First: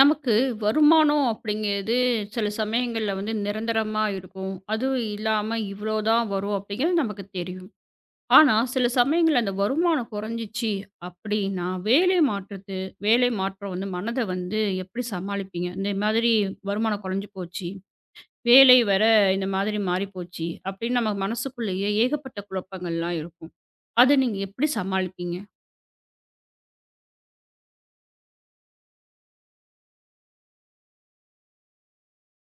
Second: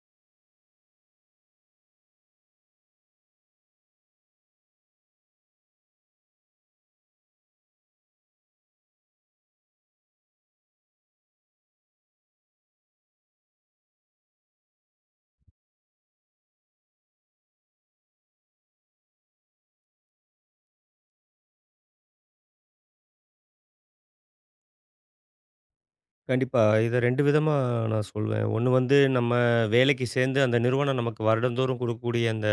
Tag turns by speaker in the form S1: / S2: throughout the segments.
S1: நமக்கு வருமானம் அப்படிங்கிறது சில சமயங்கள்ல வந்து நிரந்தரமா இருக்கும். அதுவும் இல்லாம இவ்வளோ தான் வரும் அப்படிங்கிறது நமக்கு தெரியும். ஆனா, சில சமயங்கள்ல அந்த வருமானம் குறைஞ்சிச்சு அப்படின்னா, வேலை மாற்றம் வந்து மனத வந்து எப்படி சமாளிப்பீங்க? இந்த மாதிரி வருமானம் குறைஞ்சு போச்சு, வேலை வேற இந்த மாதிரி மாறிப்போச்சு அப்படின்னு நம்ம மனசுக்குள்ளேயே ஏகப்பட்ட குழப்பங்கள்லாம் இருக்கும். அத நீங்க எப்படி சமாளிப்பீங்க?
S2: கண்டிப்பா. இத 2 விதமா நான் சொல்வேன். ஒண்ணு வந்து நம்ம வேலைக்கு சேர்ந்து அந்த நிறுவனம் நமக்கு வருடந்தோறும் குடுக்கக்கூடிய அந்த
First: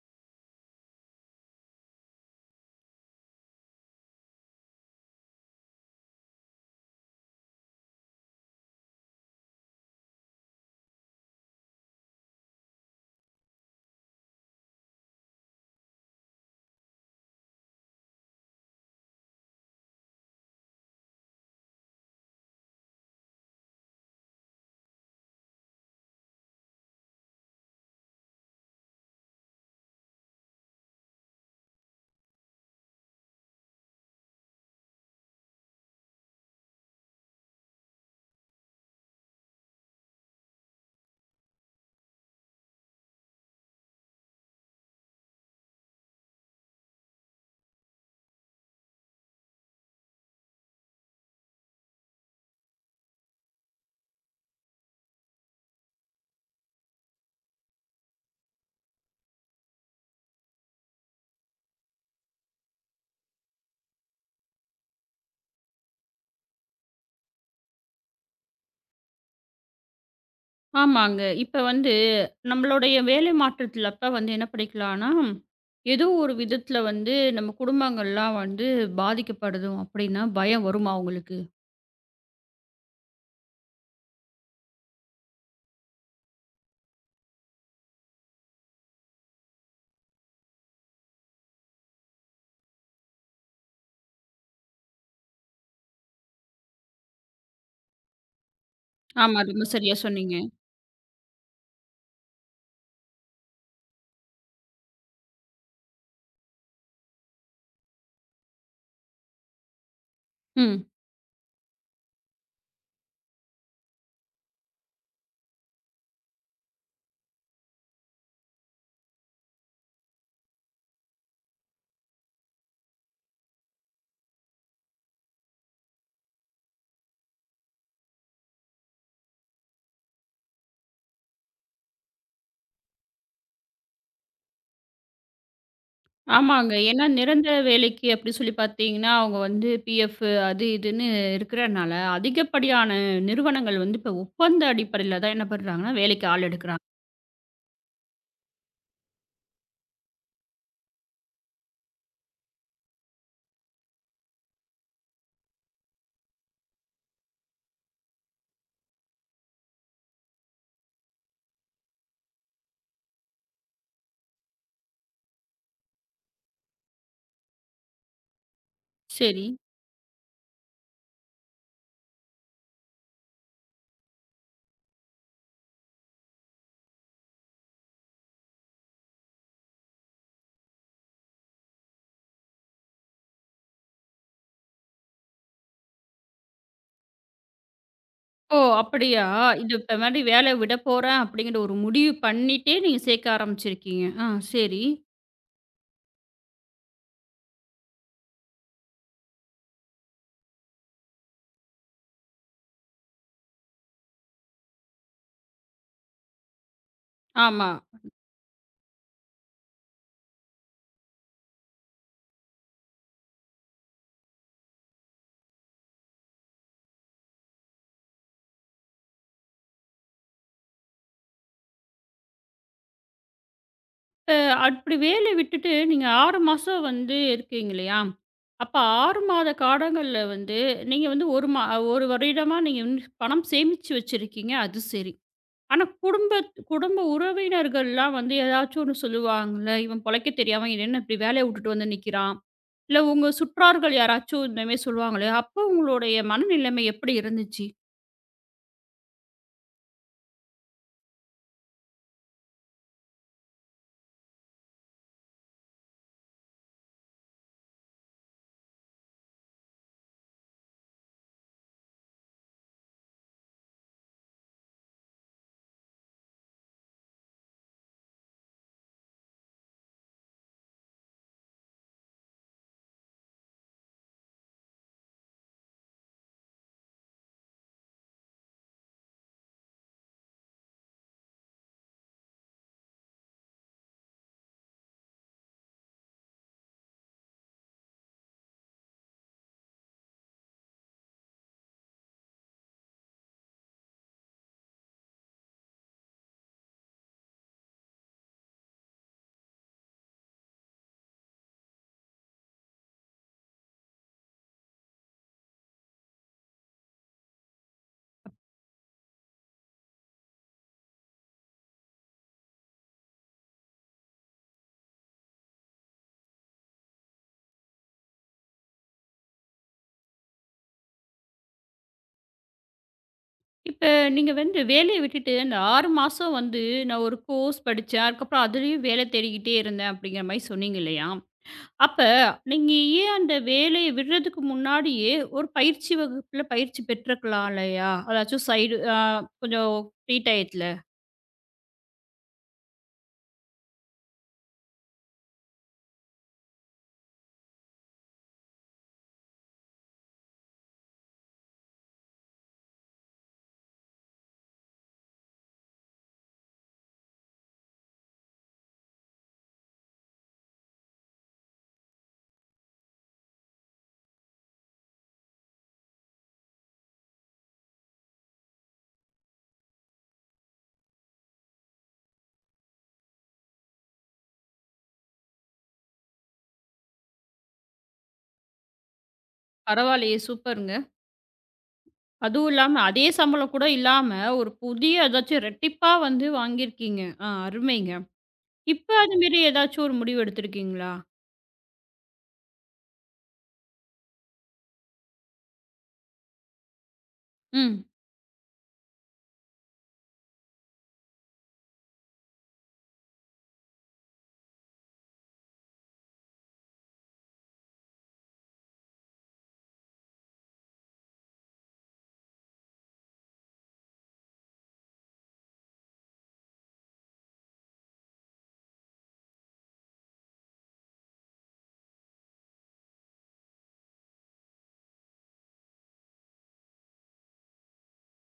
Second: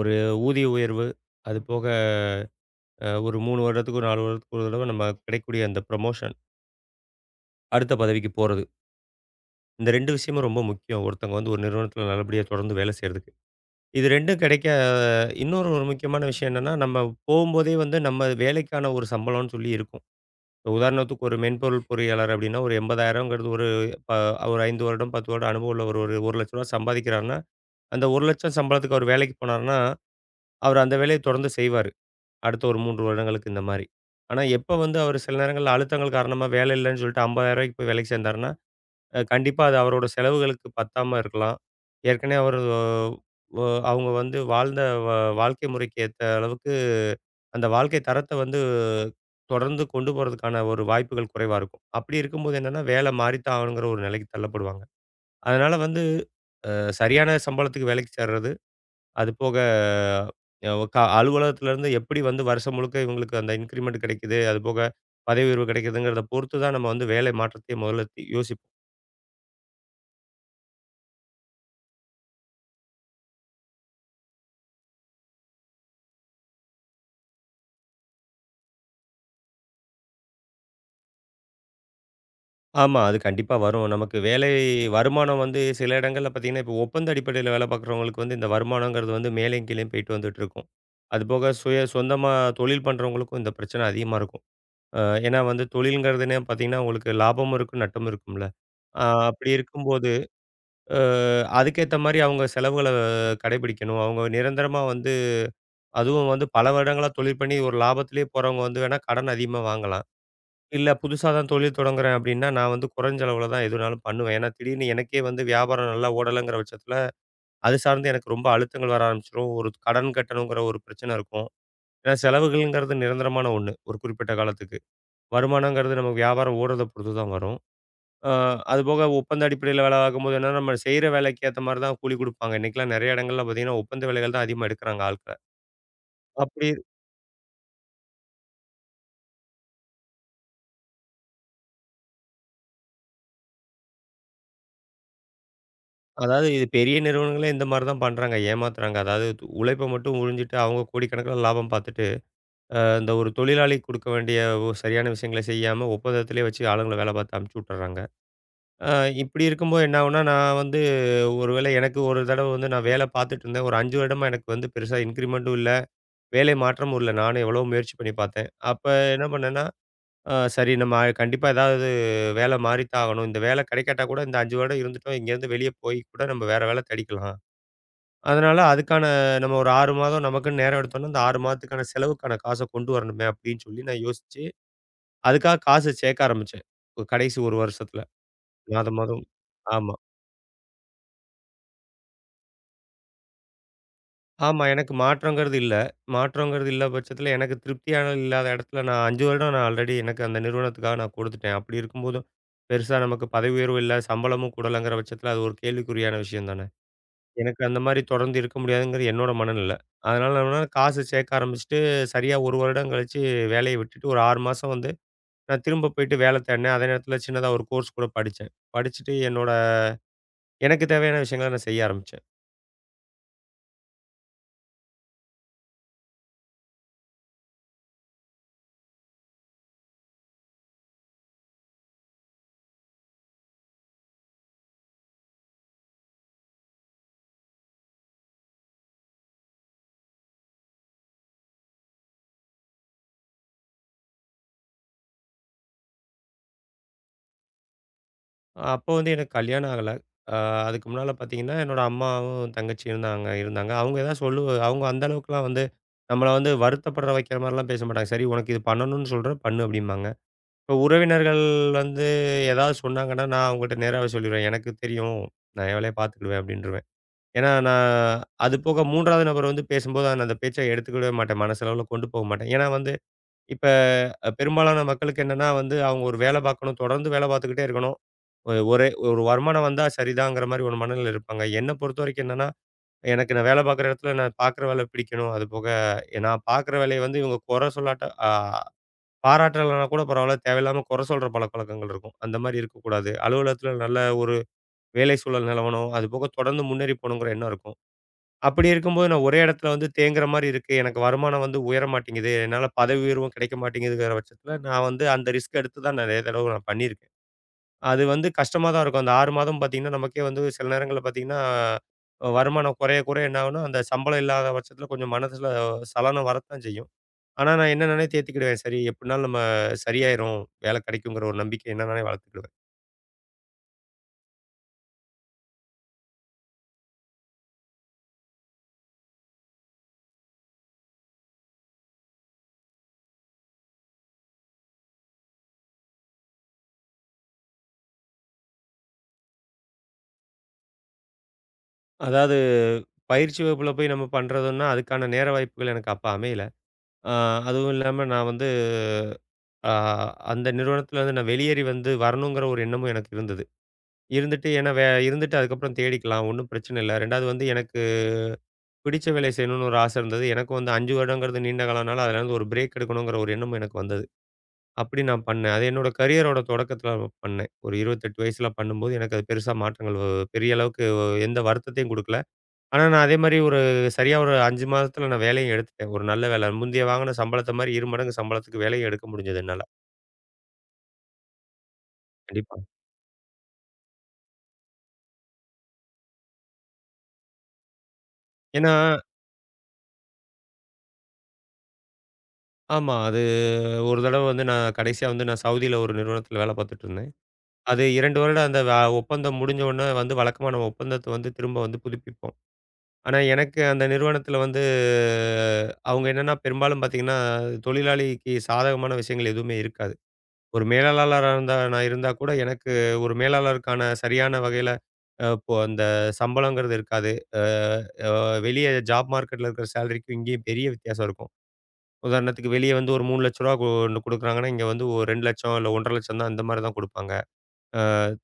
S2: ஒரு ஊதிய உயர்வு. அது போக ஒரு 3 வருடத்துக்கு, 4 வருடத்துக்கு ஒரு தடவ நம்ம கிடைக்கக்கூடிய அந்த ப்ரமோஷன். அடுத்த பதவிக்கு போறது. இந்த 2 விஷயமும் ரொம்ப முக்கியம். ஒருத்தவங்க வந்து ஒரு நிறுவனத்தில நல்லபடியா தொடர்ந்து வேலை செய்றதுக்கு. இது 2ம் கிடைக்க இன்னொரு ஒரு முக்கியமான விஷயம் என்னன்னா, நம்ம போம்போதே வந்து நம்ம வேலைக்கான ஒரு சம்பளம்னு சொல்லி இருக்கும். இப்ப உதாரணத்துக்கு ஒரு மென்பொருள் பொறியாளர் அப்டின்னா ஒரு 80,000ங்கிறது ஒரு ப ஒரு 5 வருடம், 10 வருடம் அனுபவம் உள்ள ஒரு ஒரு ரூ. 1,00,000 சம்பாதிக்கிறார்னா அந்த 1,00,000 சம்பளத்துக்கு அவரு வேலைக்கு போனாருன்னா, அவரு அந்த வேலைய தொடர்ந்து செய்வாரு. அடுத்த ஒரு 3 வருடங்களுக்கு இந்த மாரி. ஆனா, எப்ப வந்து அவரு சில நேரங்கள்ல அழுத்தங்கள் காரணமா வேலை இல்லன்னு சொல்லிட்டு ரூ. 50,000க்கு போய் வேலைக்கு சேர்ந்தாருன்னா, கண்டிப்பா அது அவரோட செலவுகளுக்கு பத்தாம இருக்கலாம். ஏற்கனவே அவரு ஒ அவங்க வந்து வாழ்ந்த வ வாழ்க்கை முறைக்கு ஏத்த அளவுக்கு அந்த வாழ்க்கை தரத்த வந்து தொடர்ந்து கொண்டு போறதுக்கான ஒரு வாய்ப்புகள் குறைவா இருக்கும். அப்படி இருக்கும்போது என்னன்னா, வேலை மாறித்தான் ஆகணுங்கிற ஒரு நிலைக்கு தள்ளப்படுவாங்க. அதனால வந்து சரியான சம்பளத்துக்கு வேலைக்கு சேர்றது, அது போக அ ஒ கா அலுவலகத்திலேருந்து எப்படி வந்து வருஷம் முழுக்க இவங்களுக்கு அந்த இன்கிரிமெண்ட் கிடைக்குது, அதுபோக பதவி உயர்வு கிடைக்குதுங்கிறத பொறுத்து தான் நம்ம வந்து வேலை மாற்றத்தையே முதல்ல யோசிப்போம்.
S1: ஆமாங்க. இப்ப வந்து நம்மளுடைய வேலை மாற்றத்துல அப்ப வந்து என்ன பண்ணிக்கலான்னா, ஏதோ ஒரு விதத்துல வந்து நம்ம குடும்பங்கள்லாம் வந்து பாதிக்கப்படுதோம் அப்படின்னா பயம் வருமா உங்களுக்கு?
S2: ஆமா. அது கண்டிப்பா வரும். நமக்கு வேலை வருமானம் வந்து சில இடங்கள்ல பார்த்தீங்கன்னா, இப்போ ஒப்பந்த அடிப்படையில வேலை பார்க்குறவங்களுக்கு வந்து இந்த வருமானங்கிறது வந்து மேலேயும் கீழேயும் போயிட்டு வந்துட்டு இருக்கும். அதுபோக சுய சொந்தமா தொழில் பண்ணுறவங்களுக்கும் இந்த பிரச்சனை அதிகமா இருக்கும். அ ஏன்னா வந்து தொழில்ங்கிறதுனே பார்த்தீங்கன்னா, உங்களுக்கு லாபமும் இருக்கும், நட்டமும் இருக்கும்ல.
S1: ஆமா.
S2: அப்படி
S1: ரொம்ப சரியா
S2: இருக்கும்போது
S1: சொன்னீங்க.
S2: அ அதுக்கேத்த மாரி அவங்க செலவுகள கடைபிடிக்கணும். அவங்க நிரந்தரமா வந்து அதுவும் வந்து பல வருடங்களா தொழில் பண்ணி ஒரு லாபத்திலேயே போறவங்க வந்து வேணா கடன் அதிகமா வாங்கலாம்.
S1: ம்.
S2: இல்ல புதுசா தான் தொழில் தொடங்குறேன் அப்டின்னா, நான் வந்து குறைஞ்ச அளவுல தான் எதுனாலும் பண்ணுவேன். ஏன்னா திடீர்னு எனக்கே வந்து வியாபாரம் நல்லா ஓடலங்கிற பட்சத்தில, அது சார்ந்து எனக்கு ரொம்ப அழுத்தங்கள் வர ஆரம்பிச்சுரும். ஒரு கடன் கட்டணுங்கிற ஒரு பிரச்சனை இருக்கும். ஏன்னா செலவுகள்ங்கிறது நிரந்தரமான ஒண்ணு. ஒரு குறிப்பிட்ட காலத்துக்கு. வருமானங்கிறது நமக்கு வியாபாரம் ஓடுறத பொறுத்து தான் வரும். அ அதுபோக ஒப்பந்த அடிப்படையில வேலை பார்க்கும்போது என்னன்னா, நம்ம செய்ற வேலைக்கு ஏத்த மாரி தான் கூலி குடுப்பாங்க. இன்னைக்கெல்லாம் நெறைய இடங்கள்ல பார்த்தீங்கன்னா, ஒப்பந்த வேலைகள் தான் அதிகமா எடுக்குறாங்க ஆட்கள. அப்படி
S1: ஆமாங்க. ஏன்னா நிரந்தர வேலைக்கு அப்படி சொல்லி பார்த்தீங்கன்னா, அவங்க வந்து பிஎஃப் அது இதுன்னு இருக்கிறனால, அதிகப்படியான நிறுவனங்கள் வந்து இப்ப ஒப்பந்த அடிப்படையில தான் என்ன பண்றாங்கன்னா, வேலைக்கு ஆள்
S2: அதாவது இது
S1: எடுக்குறாங்க.
S2: பெரிய நிறுவனங்களே இந்த மாரி தான் பண்றாங்க. ஏமாத்துறாங்க. அதாவது உழைப்ப மட்டும் உறிஞ்சிட்டு அவங்க கோடிக்கணக்கில லாபம் பார்த்துட்டு, இந்த ஒரு தொழிலாளி குடுக்க வேண்டிய சரியான விஷயங்கள செய்யாம ஒப்பந்தத்திலே வச்சு ஆளுங்கள வேலை பார்த்து அனுப்பிச்சு விட்டுர்றாங்க. அ இப்படி இருக்கும்போது என்ன ஆகும்னா, நான் வந்து ஒரு வேளை எனக்கு ஒரு தடவ வந்து நான் வேலை பார்த்துட்டு இருந்தேன். ஒரு 5 வருடமா எனக்கு வந்து பெருசா இன்கிரிமென்ட்டும் இல்ல. வேலை மாற்றமும் இல்ல. நானும் எவ்வளவோ முயற்சி பண்ணி பார்த்தேன். அப்ப என்ன
S1: சரி.
S2: பண்ணேன்னா, சரி நம்ம கண்டிப்பா ஏதாவது வேலை மாறித்தான் ஆகணும். இந்த வேலை கிடைக்காட்டா கூட இந்த 5 வருடம் இருந்துட்டோம். இங்கேருந்து வெளிய போய் கூட நம்ம வேற வேலை தேடிக்கலாம். அதனால அதுக்கான நம்ம ஒரு 6 மாதம் நமக்குன்னு நேரம் எடுத்தோம்னா, அந்த 6 மாதத்துக்கான செலவுக்கான காச கொண்டு வரணுமே அப்படின்னு சொல்லி நான் யோசிச்சு, அதுக்காக காசு சேர்க்க ஆரம்பிச்சேன். ஒரு கடைசி 1 வருஷத்துல.
S1: ஓ!
S2: மாதம்
S1: அப்படியா?
S2: மாதம்.
S1: இது
S2: ஆமா.
S1: இப்ப மாரி வேலைய விட போறேன் அப்படிங்கிற ஒரு முடிவு பண்ணிட்டே நீங்க சேர்க்க ஆரம்பிச்சிருக்கீங்க. ஆ
S2: ஆமா.
S1: சரி.
S2: எனக்கு மாற்றங்கிறது இல்ல. மாற்றங்கிறது இல்ல பட்சத்தில எனக்கு திருப்தியான இல்லாத இடத்துல நான் 5 வருடம் நான் ஆல்ரெடி எனக்கு அந்த நிறுவனத்துக்காக நான் கொடுத்துட்டேன். அப்படி இருக்கும்போதும், பெருசா நமக்கு பதவி உயர்வு இல்ல, சம்பளமும் கூடலங்கிற பட்சத்தில அது ஒரு கேள்விக்குறியான விஷயம் தானே. எனக்கு
S1: ஆமா.
S2: அந்த மாரி தொடர்ந்து இருக்க முடியாதுங்கிறது என்னோட மனநில. அதனால நான் என்ன காசு சேர்க்க ஆரம்பிச்சுட்டு, சரியா 1 வருடம் கழிச்சு வேலைய விட்டுட்டு ஒரு 6 மாசம் வந்து நான் திரும்ப போயிட்டு வேலை தேடினேன். அதே நேரத்தில சின்னதா ஒரு கோர்ஸ் கூட படிச்சேன். படிச்சுட்டு என்னோட எனக்கு தேவையான விஷயங்கள நான் செய்ய ஆரம்பிச்சேன்.
S1: இப்ப அப்படி வேலைய விட்டுட்டு நீங்க 6 மாசம் வந்து இருக்கீங்க இல்லையா? அப்ப 6 மாத காலங்கள்ல வந்து நீங்க வந்து 1 வருடமா நீங்க வந்து பணம் சேமிச்சு வச்சிருக்கீங்க. அது சரி. ஆனா குடும்ப உறவினர்கள்லாம் வந்து ஏதாச்சும் ஒண்ணு சொல்லுவாங்கல்ல, "இவன் பொழைக்க தெரியாம என்ன இப்படி வேலைய விட்டுட்டு வந்து நிக்கிறான்." இல்ல உங்க சுற்றார்கள் யாராச்சும் இந்த மாரி சொல்லுவாங்களே, அப்போ உங்களுடைய மனநிலைமை எப்படி இருந்துச்சு?
S2: அப்போ வந்து எனக்கு கல்யாணம் ஆகல. அ அதுக்கு முன்னால பார்த்தீங்கன்னா, என்னோட அம்மாவும், தங்கச்சியும் தாங்க இருந்தாங்க. அவங்க ஏதாவது சொல்லு அவங்க அந்த அளவுக்குலாம் வந்து நம்மள வந்து வருத்தப்பட வைக்கிற மாரிலாம் பேச மாட்டாங்க. "சரி உனக்கு இது பண்ணணும்னு சொல்றேன் பண்ணு" அப்படிம்பாங்க. இப்போ உறவினர்கள் வந்து ஏதாவது சொன்னாங்கன்னா, நான் அவங்கள்ட்ட நேராவே சொல்லிருவேன். "எனக்கு தெரியும். நான் என் வேலைய பார்த்துக்கிடுவேன்" அப்படின்ருவேன். ஏன்னா நான் அது போக 3வது நபர் வந்து பேசும்போது நான் அந்த பேச்ச எடுத்துக்கிடவே மாட்டேன். மனசளவுல கொண்டு போக மாட்டேன். ஏன்னா வந்து இப்ப பெரும்பாலான மக்களுக்கு என்னன்னா வந்து, அவங்க ஒரு வேலை பார்க்கணும். தொடர்ந்து வேலை பார்த்துக்கிட்டே இருக்கணும். ஒரே ஒரு வருமானம் வந்தா சரிதாங்கிற மாரி ஒரு மனநிலையில இருப்பாங்க. என்ன பொறுத்தவரைக்கும் என்னன்னா, எனக்கு நான் வேலை பார்க்குற இடத்துல நான் பார்க்குற வேலை பிடிக்கணும். அது போக நான் பார்க்குற வேலைய வந்து இவங்க குறை சொல்லாட்ட பாராட்டலனா கூட பரவால்ல. தேவையில்லாம குறை சொல்ற பழக்கவழக்கங்கள் இருக்கும். அந்த மாரி இருக்கக்கூடாது. அலுவலகத்துல நல்ல ஒரு வேலை சூழல் நிலவணும். அது போக தொடர்ந்து முன்னேறி போகணுங்கிற எண்ணம் இருக்கும். அப்படி இருக்கும்போது நான் ஒரே இடத்துல வந்து தேங்குற மாரி இருக்கு. எனக்கு வருமானம் வந்து உயர மாட்டேங்குது. என்னால பதவி உயர்வும் கிடைக்க மாட்டேங்குதுங்கிற பட்சத்தில, நான் வந்து அந்த ரிஸ்க் எடுத்து தான் நெறைய தடவ நான் பண்ணியிருக்கேன். அது வந்து கஷ்டமா தான் இருக்கும். அந்த 6 மாதம் பார்த்தீங்கன்னா, நமக்கே வந்து சில நேரங்கள்ல பார்த்தீங்கன்னா, வருமானம் குறைய குறைய என்ன ஆகும்னா, அந்த சம்பளம் இல்லாத பட்சத்தில கொஞ்சம் மனசுல சலனம் வரத்தான் செய்யும். ஆனா நான் என்ன நானே தேத்திக்கிடுவேன். சரி எப்படினாலும் நம்ம சரியாயிரும். வேலை கிடைக்குங்கிற ஒரு நம்பிக்கை என்ன நானே வளர்த்துக்கிடுவேன்.
S1: இப்ப நீங்க வந்து வேலைய விட்டுட்டு அந்த 6 மாசம் வந்து நான் ஒரு கோர்ஸ் படிச்சேன். அதுக்கப்புறம் அதுலயும் வேலை தேடிக்கிட்டே இருந்தேன் அப்படிங்கிற மாரி சொன்னீங்க இல்லையா? அப்ப நீங்க ஏன் அந்த வேலைய விடுறதுக்கு முன்னாடியே ஒரு பயிற்சி வகுப்புல பயிற்சி பெற்றுக்கலாம் இல்லையா? அதாச்சும் சைடு அ கொஞ்சம் ஃப்ரீ டயத்துல.
S2: அதாவது பயிற்சி வகுப்புல போய் நம்ம பண்றதுன்னா, அதுக்கான நேர வாய்ப்புகள் எனக்கு அப்ப அமையல. அ அதுவும் இல்லாம நான் வந்து ஆ அந்த நிறுவனத்துலருந்து நான் வெளியேறி வந்து வரணுங்கிற ஒரு எண்ணமும் எனக்கு இருந்தது. இருந்துட்டு ஏன்னா வே இருந்துட்டு அதுக்கப்புறம் தேடிக்கலாம். ஒண்ணும் பிரச்சனை இல்ல. 2வது வந்து எனக்கு பிடிச்ச வேலைய செய்யணும்னு ஒரு ஆசை இருந்தது. எனக்கும் வந்து 5 வருடங்கிறது நீண்ட காலம்னால அதுலருந்து ஒரு பிரேக் எடுக்கணுங்கிற ஒரு எண்ணமும் எனக்கு வந்தது. அப்படி நான் பண்ணேன். அது என்னோட கரியரோட தொடக்கத்துல நான் பண்ணேன். ஒரு 28 வயசுல பண்ணும்போது எனக்கு அது பெருசா மாற்றங்கள் வ பெரிய அளவுக்கு எந்த வருத்தத்தையும் குடுக்கல. ஆனா நான் அதே மாரி சரியா ஒரு 5 மாதத்துல நான் வேலையும் எடுத்துட்டேன். ஒரு நல்ல வேல. முந்தைய வாங்குன சம்பளத்த மாரி 2 மடங்கு சம்பளத்துக்கு வேலையும் எடுக்க முடிஞ்சது என்னால.
S1: பரவாயில்லையே சூப்பருங்க. அதுவும்
S2: கண்டிப்பா.
S1: இல்லாம அதே சம்பளம் கூட இல்லாம ஒரு புதிய அதாச்சும் ரெட்டிப்பா வந்து வாங்கியிருக்கீங்க. ஆ அருமைங்க.
S2: ஏன்னா
S1: இப்ப அது மாரி ஏதாச்சும் ஒரு முடிவு எடுத்திருக்கீங்களா?
S2: ஆமா. அது ஒரு தடவ வந்து நான் கடைசியா வந்து நான் சவுதியில ஒரு நிறுவனத்தில வேலை பார்த்துட்டு இருந்தேன். அது
S1: ம்.
S2: 2 வருடம் அந்த ஒப்பந்தம் முடிஞ்ச உடனே வந்து வழக்கமா நம்ம ஒப்பந்தத்த வந்து திரும்ப வந்து புதுப்பிப்போம். ஆனா எனக்கு அந்த நிறுவனத்தில வந்து அவங்க என்னன்னா பெரும்பாலும் பார்த்தீங்கன்னா, தொழிலாளிக்கு சாதகமான விஷயங்கள் எதுவுமே இருக்காது. ஒரு மேலாளரா இருந்தா நான் இருந்தா கூட எனக்கு ஒரு மேலாளருக்கான சரியான வகையில இப்போ அந்த சம்பளங்கிறது இருக்காது. அ அ வெளிய ஜாப் மார்க்கெட்ல இருக்கிற சேலரிக்கும் இங்கேயும் பெரிய வித்தியாசம் இருக்கும். உதாரணத்துக்கு வெளிய வந்து ஒரு ரூ. 3,00,000 கொண்டு குடுக்குறாங்கன்னா, இங்க வந்து ஒரு 2,00,000 இல்ல 1,50,000 தான் அந்த மாரி தான் குடுப்பாங்க. அ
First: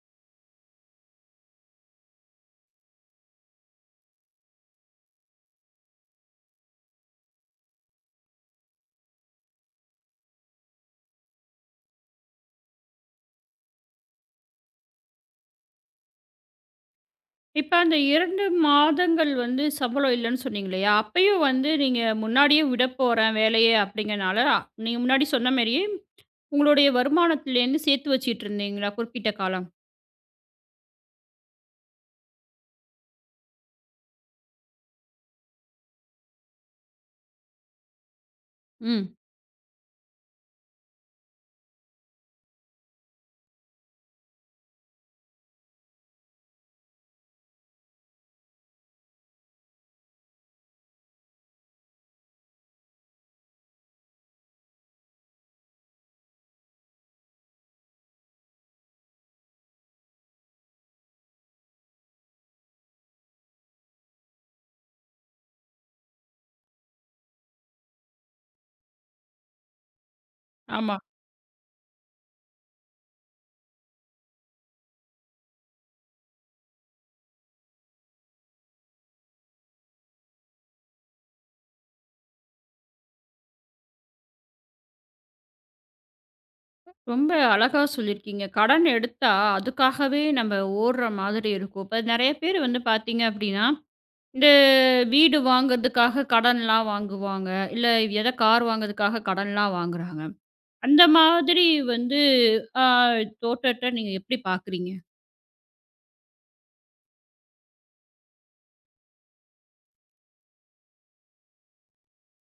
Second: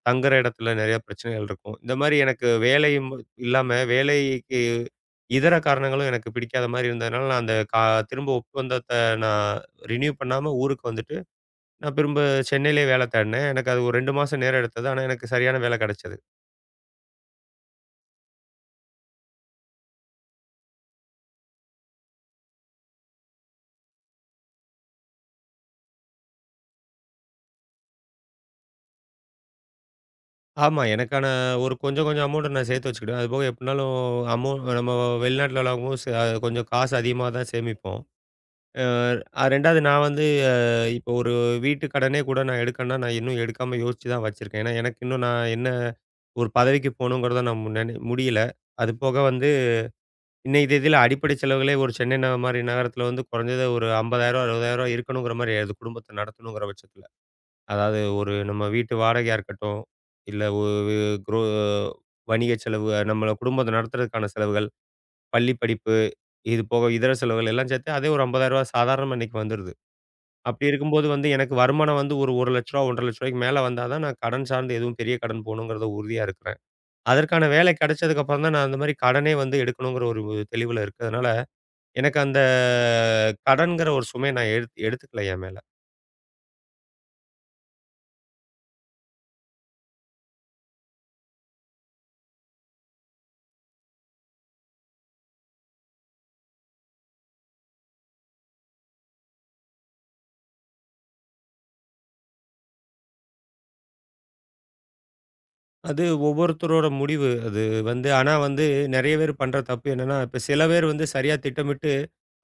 S2: தங்குற இடத்துல நெறைய பிரச்சனைகள் இருக்கும். இந்த மாரி எனக்கு வேலையும் இல்லாம வேலைக்கு இதர காரணங்களும் எனக்கு பிடிக்காத மாரி இருந்ததுனால, நான் அந்த கா திரும்ப ஒப்பந்தத்த நான் ரினியூ பண்ணாம ஊருக்கு வந்துட்டு, நான் திரும்ப சென்னையிலேயே வேல தேடினேன். எனக்கு அது ஒரு 2 மாசம் நேரம் எடுத்தது. ஆனா, எனக்கு சரியான வேல கெடைச்சது.
S1: இப்ப அந்த 2 மாதங்கள் வந்து சம்பளம் இல்லன்னு சொன்னீங்க இல்லையா? அப்பயும் வந்து நீங்க முன்னாடியே விடப்போறேன் வேலைய அப்படிங்கிறனால, நீங்க முன்னாடி சொன்ன மாரியே உங்களுடைய வருமானத்திலேருந்து சேர்த்து வச்சுட்டு இருந்தீங்களா குறிப்பிட்ட காலம்?
S2: ஆமா, எனக்கான ஒரு கொஞ்சம் கொஞ்சம் அமௌண்ட்ட நான் சேர்த்து வச்சுக்கிடுவேன். அதுபோக எப்படினாலும் அமௌ நம்ம வெளிநாட்டுல விளையாடும்போது கொஞ்சம் காசு அதிகமா தான் சேமிப்போம்.
S1: ம்.
S2: அ 2வது நான் வந்து அ இப்போ ஒரு வீட்டு கடனே கூட நான் எடுக்கன்னா, நான் இன்னும் எடுக்காம யோசிச்சு தான் வச்சிருக்கேன். ஏன்னா, எனக்கு இன்னும் நான் என்ன ஒரு பதவிக்கு போகணுங்கிறத நான் முன்னனே முடியல. அது போக வந்து இன்னைய தேதியில அடிப்படை செலவுகளே ஒரு சென்னை ந மாரி நகரத்தில வந்து குறைஞ்சது ஒரு ரூ. 50,000 ரூ. 60,000 இருக்கணுங்கிற மாரி ஆயிடுது குடும்பத்த நடத்தணுங்கிற பட்சத்தில. அதாவது ஒரு நம்ம வீட்டு வாடகையா இருக்கட்டும், இல்ல ஒரு குரோ வணிக செலவு, நம்மள குடும்பத்த நடத்துறதுக்கான செலவுகள், பள்ளி படிப்பு, இது போக இதர செலவுகள் எல்லாம் சேர்த்து அதே ஒரு ரூ. 50,000 சாதாரணமா இன்னைக்கு வந்துருது. அப்படி
S1: ஆமா.
S2: இருக்கும்போது வந்து எனக்கு வருமானம் வந்து ஒரு ரூ. 1,00,000 ரூ. 1,50,000க்கு மேல வந்தா தான் நான் கடன் சார்ந்து எதுவும் பெரிய கடன் போணுங்கிறத உறுதியா இருக்கிறேன். அதற்கான வேலை கிடைச்சதுக்கு அப்புறம் தான் நான் அந்த மாரி கடனே வந்து எடுக்கணுங்கிற ஒரு தெளிவுல இருக்கிறதுனால, எனக்கு அந்த கடன்ங்கிற ஒரு சுமைய நான் எடுத்துக்கல என் மேல.
S1: ரொம்ப அழகா சொல்லியிருக்கீங்க. கடன் எடுத்தா அதுக்காகவே நம்ம ஓடுற மாதிரி இருக்கும். இப்ப நெறைய பேர் வந்து பார்த்தீங்க அப்படின்னா, இந்த வீடு வாங்குறதுக்காக கடன்லாம் வாங்குவாங்க. இல்ல எத கார் வாங்குறதுக்காக கடன்லாம் வாங்குறாங்க. அந்த மாதிரி வந்து ஆ தோற்றத்த நீங்க எப்படி பார்க்குறீங்க?
S2: அது ஒவ்வொருத்தரோட முடிவு. அது வந்து ஆனா வந்து நெறைய பேர் பண்ற தப்பு என்னன்னா, இப்ப சில பேர் வந்து சரியா திட்டமிட்டு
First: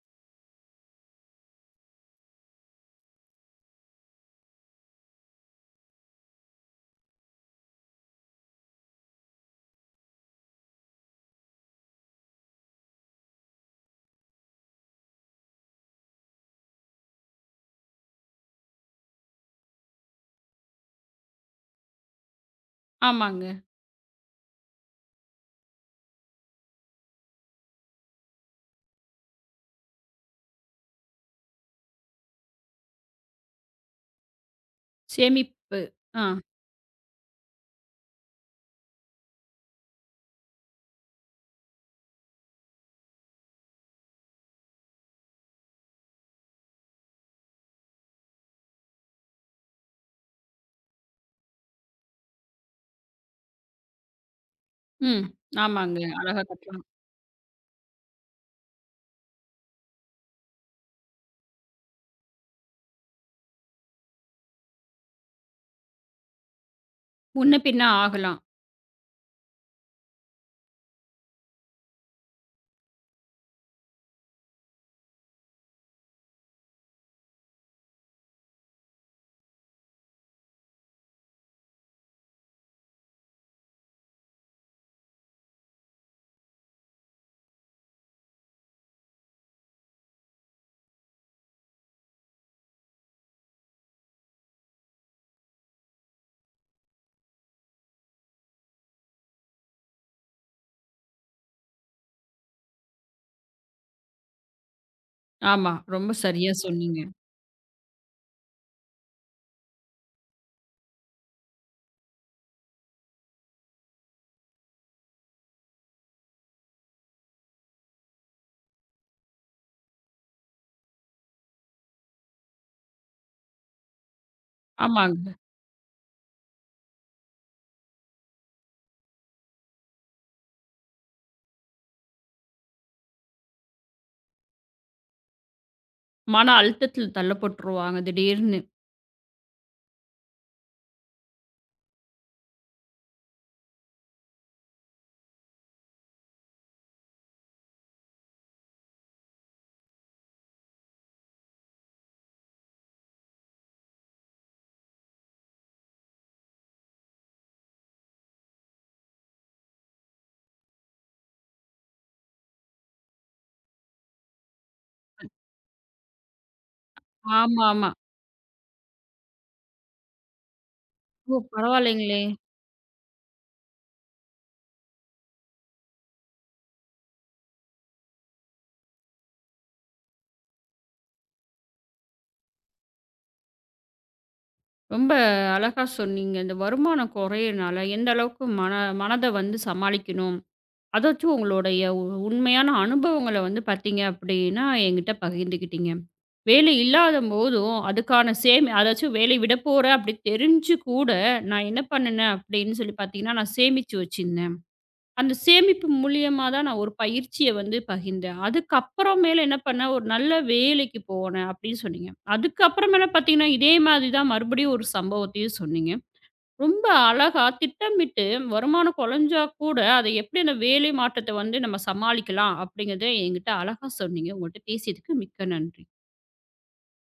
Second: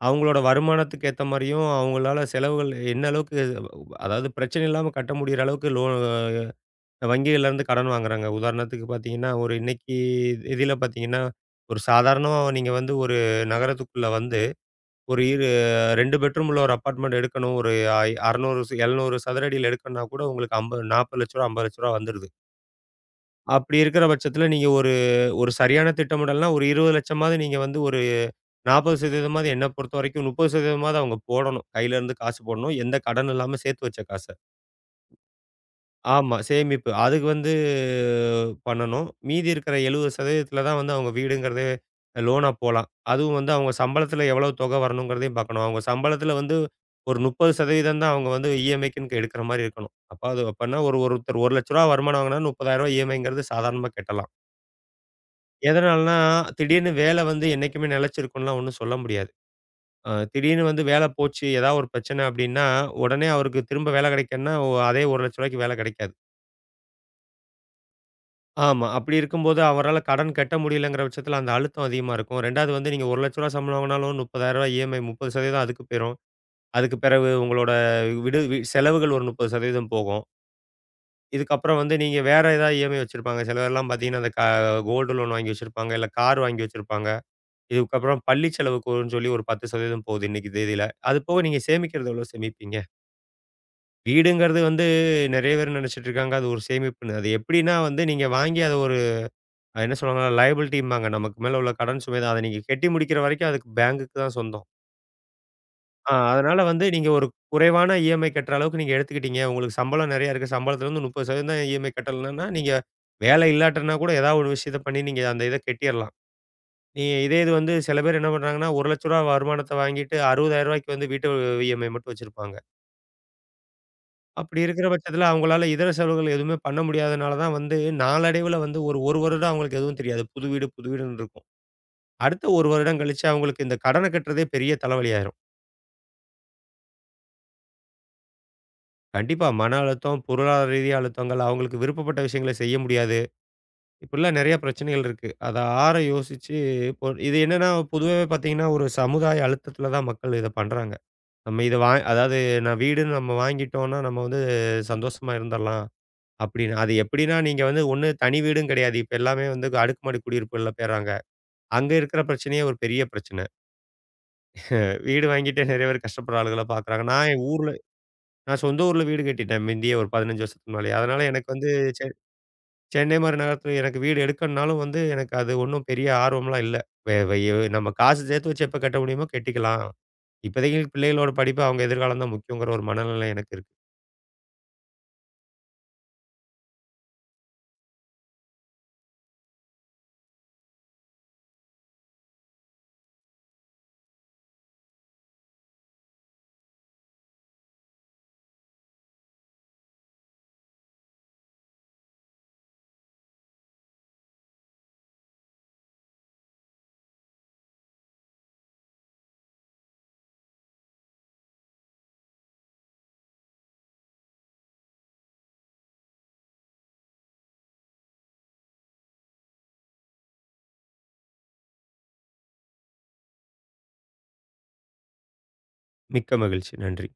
S2: அவங்களோட வருமானத்துக்கு ஏத்த மாரியும், அவங்களால செலவுகள் என்ன அளவுக்கு அதாவது பிரச்சனை இல்லாம கட்ட முடியிற அளவுக்கு வங்கிகள்லேருந்து கடன் வாங்குறாங்க. உதாரணத்துக்கு பார்த்தீங்கன்னா, ஒரு இன்னைக்கு இதில பார்த்தீங்கன்னா, ஒரு சாதாரணமா நீங்க வந்து ஒரு நகரத்துக்குள்ள வந்து, ஒரு 2 பெட்ரூம் உள்ள ஒரு அபார்ட்மெண்ட் எடுக்கணும். ஒரு 600 700 சதுர அடியில எடுக்கணும்னா கூட உங்களுக்கு அம்ப ரூ. 40,00,000 ரூ. 50,00,000 வந்துருது.
S1: ஆமாங்க.
S2: அப்படி இருக்கிற பட்சத்தில நீங்க ஒரு ஒரு சரியான திட்டமிடல்னா, ஒரு 20,00,000மாவது நீங்க வந்து ஒரு 40% மாவது என்ன பொறுத்தவரைக்கும் 30% மாவது அவங்க போடணும். கையிலேருந்து காசு போடணும். எந்த கடன் இல்லாம சேர்த்து வச்ச காச.
S1: சேமிப்பு. ஆ.
S2: ஆமா. சேமிப்பு. அதுக்கு வந்து பண்ணணும். மீதி இருக்கிற 70% தான் வந்து அவங்க வீடுங்கிறதே லோனா போலாம். அதுவும் வந்து அவங்க சம்பளத்தில எவ்வளவு தொகை வரணுங்கிறதையும் பார்க்கணும். அவங்க சம்பளத்தில வந்து ஒரு 30% தான் அவங்க வந்து இஎம்ஐக்குன்னு எடுக்கிற மாரி இருக்கணும். அப்ப அது அப்பன்னா ஒரு ஒருத்தர் ரூ. 1,00,000 வருமானம் வாங்குனா ரூ. 30,000 இஎம்ஐங்கிறது சாதாரணமா கட்டலாம்.
S1: ம். ஆமாங்க.
S2: எதனாலன்னா,
S1: அழகா கட்டலாம்.
S2: திடீர்னு வேலை வந்து என்னைக்குமே நிலைச்சிருக்கும்லாம் ஒண்ணும் சொல்ல முடியாது. திடீர்னு வந்து வேலை போச்சு, ஏதாவது ஒரு பிரச்சனை அப்டின்னா, உடனே அவருக்கு திரும்ப வேலை கிடைக்கும்னா, அதே ரூ. 1,00,000க்கு வேலை கிடைக்காது.
S1: முன்ன பின்ன ஆகலாம்.
S2: ஆமா. அப்படி இருக்கும்போது அவரால கடன் கட்ட முடியலங்கிற பட்சத்தில அந்த அழுத்தம் அதிகமா இருக்கும். 2வது வந்து நீங்க ரூ. 1,00,000 சம்பளம் வாங்கினாலும் ரூ. 30,000 இஎம்ஐ 30% அதுக்கு போயிரும். அதுக்கு பிறகு உங்களோட விடு வி செலவுகள் ஒரு 30% போகும். இதுக்கப்புறம் வந்து நீங்க வேற ஏதாவது இஎம்ஐ வச்சிருப்பாங்க. சில பேர்லாம் பார்த்தீங்கன்னா, அந்த கோல்டு லோன் வாங்கி வச்சிருப்பாங்க. இல்ல கார் வாங்கி வச்சிருப்பாங்க. இதுக்கப்புறம் பள்ளி செலவுக்குன்னு சொல்லி ஒரு 10% போகுது இன்னைக்கு தேதியில. அது போக நீங்க சேமிக்கிறது எவ்வளோ சேமிப்பீங்க? வீடுங்கிறது வந்து நெறைய பேர் நெனச்சிட்டு இருக்காங்க. அது ஒரு சேமிப்புன்னு. அது எப்படின்னா வந்து நீங்க வாங்கி அத ஒரு அது என்ன சொல்லுவாங்கன்னா, லயபிலிட்டிம்பாங்க. நமக்கு மேல உள்ள கடன் சுமை தான். அத நீங்க கட்டி முடிக்கிற வரைக்கும் அதுக்கு பேங்குக்கு தான் சொந்தம்.
S1: ஆமா. ரொம்ப சரியா
S2: அதனால வந்து
S1: சொன்னீங்க.
S2: நீங்க ஒரு குறைவான இஎம்ஐ கட்டுற அளவுக்கு நீங்க எடுத்துக்கிட்டீங்க. உங்களுக்கு சம்பளம் நெறையா இருக்கு. சம்பளத்துலருந்து 30% தான் இஎம்ஐ கட்டலன்னா, நீங்க வேலை இல்லாட்டன்னா கூட ஏதாவது ஒரு விஷயத்த பண்ணி நீங்க அந்த இத கட்டிறலாம். நீ இதே இது வந்து சில பேர் என்ன பண்றாங்கன்னா, ரூ. 1,00,000 வருமானத்த வாங்கிட்டு ரூ. 60,000 வந்து வீட்டு இஎம்ஐ மட்டும் வச்சிருப்பாங்க. அப்படி இருக்கிற பட்சத்தில
S1: ஆமாங்க.
S2: அவங்களால இதர செலவுகள் எதுவுமே பண்ண முடியாதனால தான் வந்து நாளடைவுல வந்து ஒரு 1 வருடம் அவங்களுக்கு எதுவும் தெரியாது. புது வீடு, புது வீடுன்னு இருக்கும். அடுத்த 1 வருடம் கழிச்சு அவங்களுக்கு இந்த கடன கட்டுறதே பெரிய தலைவலியாயிரும்.
S1: மன அழுத்தத்தில தள்ளப்பட்டுருவாங்க திடீர்னு.
S2: கண்டிப்பா மன அழுத்தம், பொருளாதார ரீதியா அழுத்தங்கள், அவங்களுக்கு விருப்பப்பட்ட விஷயங்கள செய்ய முடியாது. இப்படிலாம் நெறைய பிரச்சனைகள் இருக்கு. அத ஆற யோசிச்சு இப்போ இது என்னன்னா பொதுவாவே பார்த்தீங்கன்னா, ஒரு சமுதாய அழுத்தத்தில தான் மக்கள் இத பண்றாங்க. நம்ம இத வா அதாவது நான் வீடுன்னு நம்ம வாங்கிட்டோம்னா, நம்ம வந்து சந்தோஷமா இருந்துரலாம் அப்படின்னு. அது எப்படின்னா நீங்க வந்து ஒண்ணு தனி வீடும் கிடையாது. இப்ப எல்லாமே வந்து அடுக்குமாடி குடியிருப்புகள்ல போயிர்றாங்க. அங்க இருக்கிற பிரச்சனையே ஒரு பெரிய பிரச்சனை. வீடு வாங்கிட்டு நெறைய பேர் கஷ்டப்படுற ஆளுகள பார்க்குறாங்க.
S1: ஆமாமா.
S2: நான் சொந்த ஊர்ல வீடு கட்டிட்டேன். முந்தியே ஒரு 15 வருஷத்துக்கு முன்னாலயே. அதனால
S1: ஓ!
S2: எனக்கு வந்து செ
S1: பரவாயில்லைங்களே!
S2: சென்னை மாரி நகரத்துல எனக்கு வீடு எடுக்கணும்னாலும் வந்து எனக்கு அது ஒண்ணும் பெரிய ஆர்வம்லாம் இல்ல. வே வை நம்ம காசு சேர்த்து வச்சு எப்ப கட்ட முடியுமோ கட்டிக்கலாம். இப்போதைக்கு பிள்ளைகளோட படிப்பு அவங்க எதிர்காலம் தான் முக்கியங்கிற ஒரு மனநிலை எனக்கு இருக்கு.
S1: ரொம்ப அழகா சொன்னீங்க. இந்த வருமானம் குறையிறனால எந்த அளவுக்கு மனத வந்து சமாளிக்கணும்? அதாச்சும் உங்களுடைய உ உண்மையான அனுபவங்கள வந்து பார்த்தீங்க அப்படின்னா, என்கிட்ட பகிர்ந்துக்கிட்டீங்க. வேலை இல்லாதம்போதும், அதுக்கான சேமி அதாச்சும் வேலை விட போறேன் அப்படி தெரிஞ்சு கூட, நான் என்ன பண்ணுனேன் அப்படின்னு சொல்லி பார்த்தீங்கன்னா, நான் சேமிச்சு வச்சிருந்தேன். அந்த சேமிப்பு மூலியமா தான் நான் ஒரு பயிற்சிய வந்து பகிர்ந்தேன். அதுக்கப்புறம் மேல என்ன பண்ணேன், ஒரு நல்ல வேலைக்கு போனேன் அப்படின்னு சொன்னீங்க. அதுக்கப்புறமேல பார்த்தீங்கன்னா, இதே மாதிரி தான் மறுபடியும் ஒரு சம்பவத்தையும் சொன்னீங்க. ரொம்ப அழகா திட்டமிட்டு வருமானம் குறைஞ்சா கூட, அதை எப்படி அந்த வேலை மாற்றத்த வந்து நம்ம சமாளிக்கலாம்? அப்படிங்கிறத என்கிட்ட அழகா சொன்னீங்க. உங்கள்ட்ட பேசியதுக்கு மிக்க நன்றி.
S2: மிக்க மகிழ்ச்சி. நன்றி.